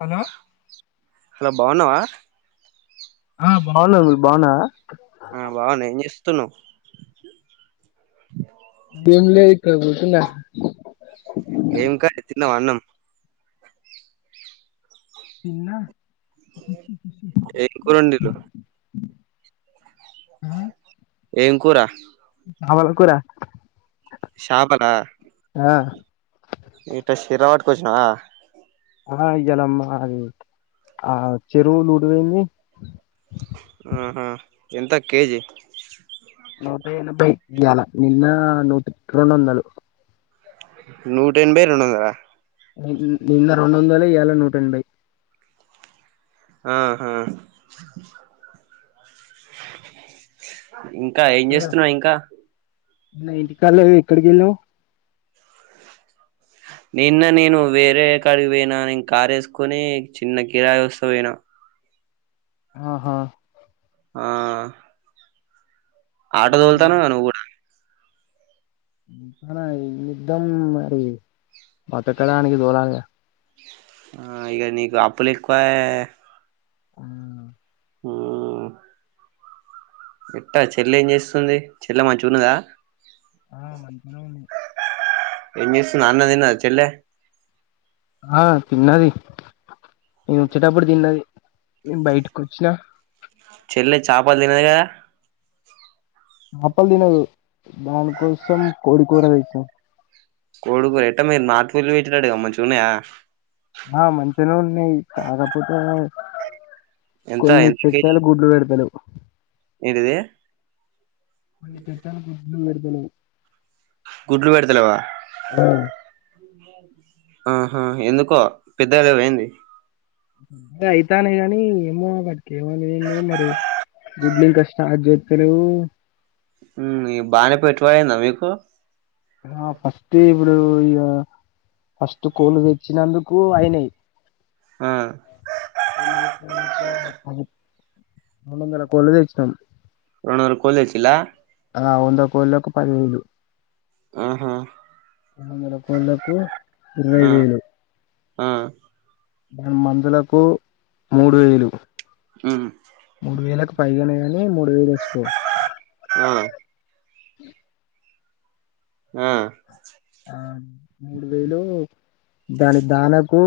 Hello hello బాగున్నావా ఆ బాగున్నా మీరు బాగున్నారా ఆ బాగున్న ఏం జేస్తున్నావ్ ఏంలే ఇక్కడ గూచ్చున్న ఏం కర్రీ తిన్నావా అన్నం తిన్నా ఏం కూర వండీలు ఏం కూర అవళకురా శాపలా ఆ ఇట్ శరా వాట్ కచ్చినవా ఆ ఇయలమ్మా అది ఆ చెరువు డువయింది ఆహ ఎంత కేజీ నూట ఎనభై ఇయాల నిన్న నూట రెండొదలు నూట ఎనభై రెండు వందల నిన్న రెండుందాలు ఇయాల నూట ఎనభై ఆహా ఇంకా ఏం చేస్తున్నా ఇంకా నిన్న ఇంటికిలవు ఎక్కడికిళ్ళావు నిన్న నేను వేరే కాడికి పోయినా నేను కార్ వేసుకొని చిన్న కిరాయి వస్త పోయినా ఆహా ఆ ఆటో మరి దోల్తానవ్ గా నువ్వు కూడా ఇకానా నిద్దం మరి బతకడానికి దోలాగా ఆ ఇక నీకు అప్పులు ఎక్కువ ఆ ఆ ఎట్ట చెల్లె ఏం చేస్తుంది చెల్లె మంచుకున్నాదా ఆ మంచిగా ఉంది ఏం చేస్తుంది అన్నం తిన్నాదా చెల్లే ఆ తిన్నది నేను వచ్చేటప్పుడు తిన్నది నే బయటకి వచ్చినా చెల్లే చేపలు తినేది కదా ఆపల్ తినదు దాని కోసం కోడి కుర్ర కం కోడుకురు ఎట్ట మీరు నాటుకు వెళ్లి పెట్నాడు మంచిగా ఉన్నాయా ఆ మంచిగానే ఉన్నాయి కాకపోతే ఎంత కొన్ని ఎంత కేజీ పెట్టలు గుడ్లు పెడతాలెవ్ ఏంటిది కొన్ని పెట్టాలు గుడ్లలు పెడతాలేవ్ గుడ్రు పెడతలెవా ఆ అ ఆహా ఎందుకో పెద్దలువైంది అ అయితానే నీ ఏమో అక్కడికి ఏమోని ఏ మరి గుడ్లు ఇంకా స్టార్ట్ చేయటలేవు బానే పెట్టువాడిందా మీకు ఫస్ట్ ఇప్పుడు ఇ ఫస్ట్ కోలు తెచ్చినందుకు అయినయి ఆ [unintelligible] మూడు వందల కోళ్లు తెచ్చినాం రెండు వందల కోళ్లు తెచ్చిల్లా ఆ వంద కోళ్లకి పదివేలు ఆహా ముడు వందల కోల్లకు ఇరవై ఆ వేలు ఆ దాని మందులకు మూడు వేలు ఉమ్ మూడు వేలకు పైగానే నీ మూడు వేలు వేసుకో ఆ ఆ ఆ మూడు వేలు దాని దానకు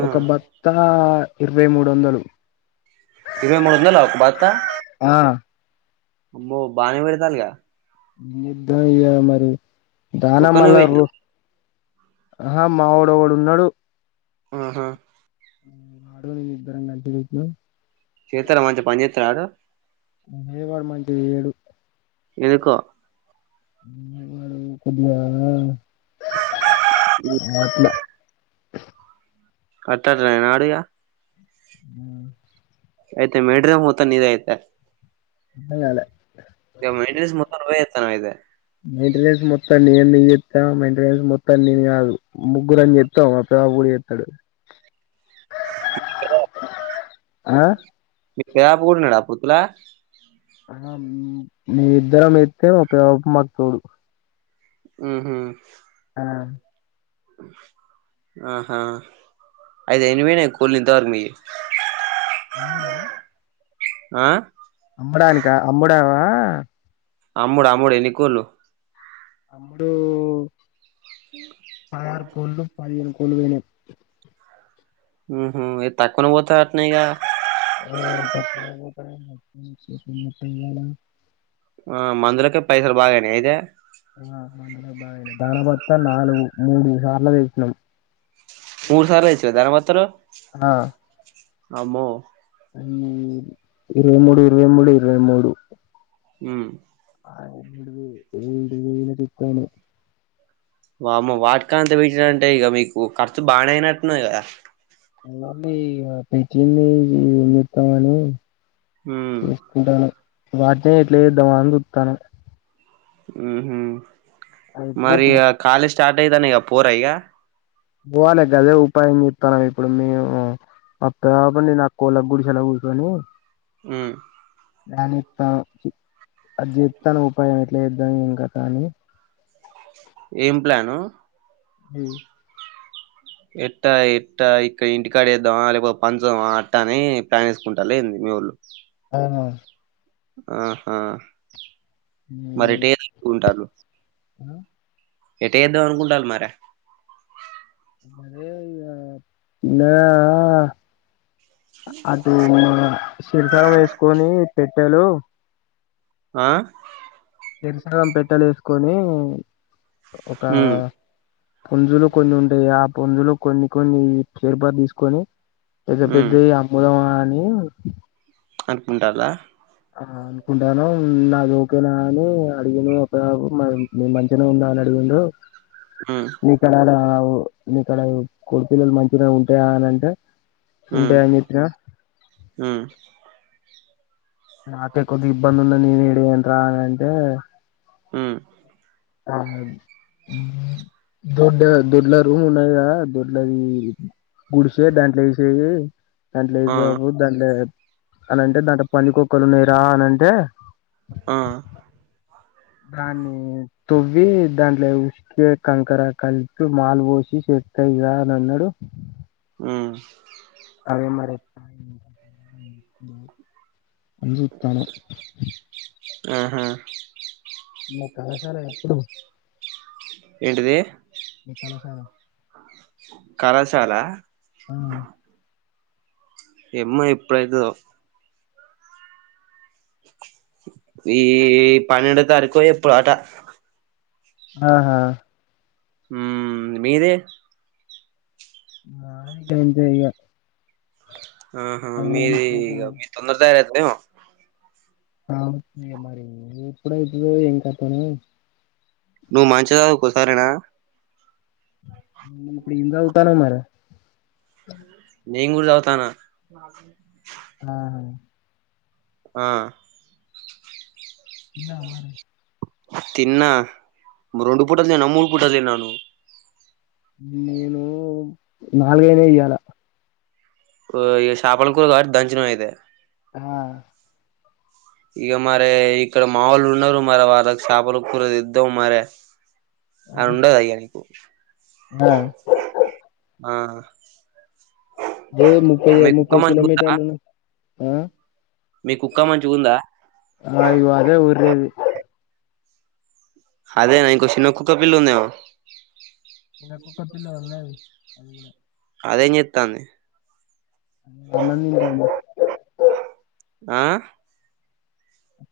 ఆ ఒక బత్త ఇరవై మూడు వందలు ఇరవై మూడు వందలు ఒక బత్త ఆ అమ్మో బాగానే పెడతల్లుగా ద్ద ఇగా మరి దాన ఒక్కనివే మళ్ళ రో పెట్టినవా ఆహా మావోడు ఒకడు ఉన్నాడు ఆహా అడు నేను ఇద్దరం కలిసి తెచ్చినం చెత్తాడ మంచిగా పని చెత్తాడ వాడు ఏ వాడు మంచిగా చేయడు ఎకో కొద్దిగా ఆట్లా అట్లనే ఆడు ఇగా హ్ అయితే మెటీరియల్ మొత్తం నీది అయితే అర్థం కాలే ఇగా మొత్తం నువ్వే చెత్తన్నావ్ అయితే మెయింటెనెన్స్ మొత్తం నేను ఎందుకు చెత్త మెయింటెనెన్స్ మొత్తం నేను కాదు ముగ్గురాము చెత్తం బడి చెత్తాడు అ ఆ మీ పాప కూడా ఉన్నాడు. పూతులా ఆ మీ ఇద్దరం ఎత్తే ఒక మాకు తోడు ఉహ్ ఆ ఆహా అయితే ఎన్ని పోయినాయి కోళ్లు ఇంతవరకు మీవి అమ్ముడా ఆ అమ్మడానికా అమ్ముడామా అమ్ముడు అమ్ముడు ఎన్నికోళ్లు అమ్ముడు పదాహరు కోళ్లు పదిహేను కోళ్లు పోయినాయి ఉహ్ తక్కువనే పోత అట్న ఉన్నయిగా ఆ ఒక ఆ మందులకే పైసలు బాగా ఆయినయా అయితే ఆ మందులకు బాగా అయినాయి దాన భత్త నాలుగు మూడు సార్లు తెచ్చినం మూరు సార్లు తెచ్చినవ దాన బత్తలు అ ఇరవై మూడు ఇరవై మూడు ఇరవై మూడు ఉ ఆ ఎడు ఏడు అల చెప్పాను వామ్మో వాటికాంత పెంచిడంటే ఇగ మీకు ఖర్చు బానే అయినట్టున్నది కదా అవన్ని ఇగ పెట్టింది నిర్తాను ఊ ఉంటాను వాటితో ఎట్ల చేద్దామ అని చుత్తాను అయితే మరిగ కాలేజ్ స్టార్ట్ అయితాంది గా పొర ఇగ పోవాలి గదే ఉపాయం చెప్తున్నాము ఎప్పుడు ఉందో ఏమో అక్క గకున్ని నా కోలా గుడ సెలవుకొని ఉ దనితో అది చెప్స్తాను ఉపాయం ఎట్లా చేద్దాం ఏం కథ అనీ ఏం ప్లాను ఉ ఎట్టా ఎట్టా ఇక్కడ ఇంటికాడ వేద్దామా లేకపోతే పంచమా అట్టా అని ప్లాన్ చేేసుకుంటాళ్ల ఏంది మీ ఓళ్ళు అవును ఆహా ఉ మరి టే ఉంటాలు ఆ ఎట్ట చేద్దాం అనుకుంటల్ మరి అదే ఇగ అటు శరికారం వేసుకొని పెట్టలు ఆ చెరిసగం పెట్టలు వేసుకొని ఒక ఉమ్ పుంజులు కొన్ని ఉంటాయి ఆ పుంజులు కొన్ని కొన్ని చేేరుపా తీసుకొని పెద్ద పెద్ద ఉమ్ అమ్ముదమని అనుకుంటాలా ఆ అనుకుంటాను నాది ఓకేనా అని అడిగిను ఒక మ మే మంచినే ఉన్నా అని అడిగిండు ఉ మీకడడ మీక్కడ కొడిపిల్లలు మంచిన ఉంటాయా అని అంటే ఉ ఉంటాయని చెప్పిన ఉ నాకే కొద్ది ఇబ్బంది ఉన్నా నేనే ఇడియంట్రా అని అంటే ఉ ఆ దొడ్డ దొడ్లా రూ ఉన్నాయిగా దొడ్లది గుడిసే దాంట్లో వేసేసే దాంట్లో ఆ అయిపోకపో దాంట్లో అనంటే దాంట్లో పందికొక్కలు ఉన్నాయిరా అనంటే ఆ దాన్ని తోవ్వి దాంట్లో కే కంకర కల్పి మాల్ వోసి సెత్త ఇగ అన్న్నాడు ఉ అదే మరి అని చుతన ఆహా ఇంగ కళాశాల ఎప్పుడు ఏంటిది మీ కళాశాల కళాశాల ఆ ఏమ్మ ఎప్పుడైదో ఈ పన్నెండో తారీకు ఎప్పుడు ఆట ఆహా ఉ మీది మాది గంతే ఇగా ఆహా మీది మీ తొందర తయార అవుతుమో అవు మరి ఇప్పుడ ఇతు ఏం కతానో నువ్వు మంచిదా సాధువుకో సరేనా నువ్వు ఇప్పుడు ఏం సదువుతానవ్ మరీ నేంగూర చదువుతానా మా ఆహా ఆ తిన్నావా మరి తిన్నా రెండు పుటాలు తిన్నావా మూడు పుటాలు తిన్నావా నువు నేను నాలుగు అయినాయి ఇయాల ఓ ఇగ చాపల కూర కాబట్టి దంచినవు అయితే ఆ ఇక మరే ఇక్కడ మావోలు ఉన్నారు మరే వాళ్ళకు షాపలు కూరదిద్దాం మరి ఆ అనుండద ఇగ నీకు ఏ ముప్పై మీ కుక్క ముప్పై మంచిగుందా కిలోమీటర్లు ఉన్న ఆ మీ కుక్క మంచిగా ఉందా ఆ ఇగో అదే ఒరెది అదేనా ఇంకో చిన్న కుక్క పిల్ల ఉందేమో కుక్క పిల్ల ఉన్నది అది అదేం చెస్తాంది అన్నం తింటంది ఆ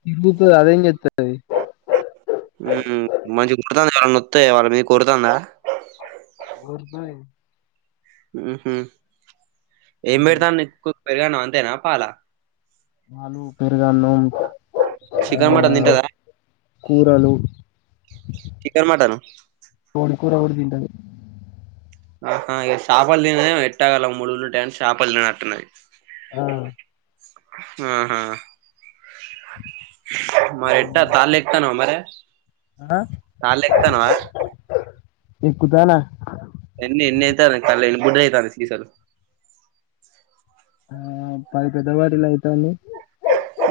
తిరుగుతది అదేం చెతది మంచిగా కుడుతుంది ఎవలా నొతాయ వాళ్ళ మీకి ఓరు తందా ఓరుతది ఏం పెడతాను నీ కుక్కకు పెరుగా అన్నం అంతేనా పాల పాలు పెరుగాన్నం చికన్ మటన్ తింటదా కూరలు చికన్ మటను కోడికూర కూడా తింటది ఆ ఇగ చాపలు తినది ఎట్టగల ములులు ఉంటయి అని చాపలు తిన నట్టున్నది ఆ ఆహా మరి ఎట్ట తాల్ ఎకుతానువా మరె తాల్ ఎకుతానవా ఎకుతనా ఎన్ని ఎన్ని అయితాన్నాయి కాలేజ్ లు [unintelligible] అయితాంది [unintelligible] ఆ పది పెద్ద బాటిల్ అయితాంది.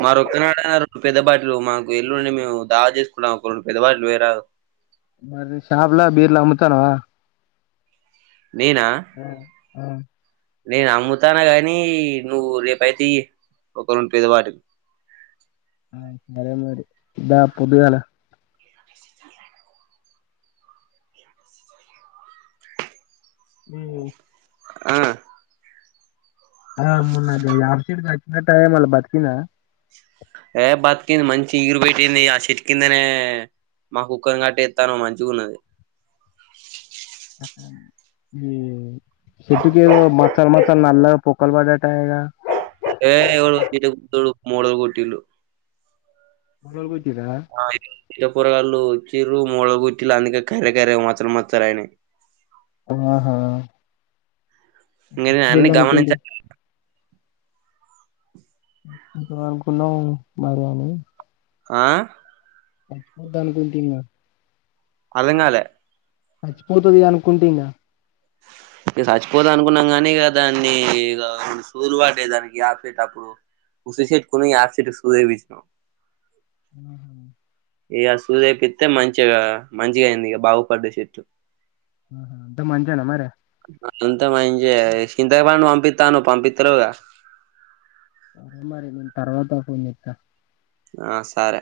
మరొక్కనాడ రెండు పెద్దబాటిలు మాకు ఎల్లుండి మేము దావత్ చేసుకుంటున్నాము ఒక రెండు పెద్దబాటిలు పోయి రాదు. మరి షాపులో బీర్లు అమ్ముతాన్నావా? నేనా? ఆ ఆ నేను అమ్ముతాన్నా గాని నువ్వు రేపుయితే ఈ ఒక రెండు పెద్ద బాటిల్. ఆ సరేలే దా పొద్దుగాల. ఉ ఆ ఆ మొన్న గా యాప చెట్టు చచ్చినట్టేనా మళ్ళా బతికిందా? ఏ బతికింది మంచి ఇగురు పెట్టింది. ఆ చెట్టు కిందనే మా కుక్కని కట్టేస్తాన్నాము మంచిగా ఉన్నది. మ్ చెట్టు కేందో మచ్చలు మచ్చలు నల్లగా పొక్కలు పడ్డట్టు అయ్ గా ఏ ఊరుకుతాడు మొదలు కొట్టిండు. ముల్లలు కుట్టిర్రా అ చిన్న పోరగాళ్ళలు వచ్చిర్రు మూలగుట్టిలు అందుకే కర్రె కర్రె మచ్చలు మచ్చలు అయినాయి. ఆహా! ఇంగ నేను అన్నీ చచ్చిపోయింది గమనించ అనుకుంటి ఇంతదాకా ఉన్నావ్ మరిఏమీ? ఆ చచ్చిపోది అనుకుంటున్నా. అర్థం కాలే చచ్చిపోతాది అనుకుంటున్నా. ఇక చచ్చిపోతాది అనుకున్నాం కాని, ఇక దాన్ని ఇక సూదులు పడ్డాయి దానికి యాప చెట్టప్పుడు చూపెట్టుకొని యాప చెట్టు కి సూది వేయించినా. ఉ ఇక సూది. ఏపిస్తే మంచిగా మంచిగా అయింది ఇక బాగుపడ్డాయి చెట్లు. అంతా మంచిగేనా మేడం. అంతా మంచే. చింతపండు పంపిస్తానుఅన్నావు పంపిస్తాలేదుగా. తర్వాత ఓపెన్ చేస్తా ఆ సరే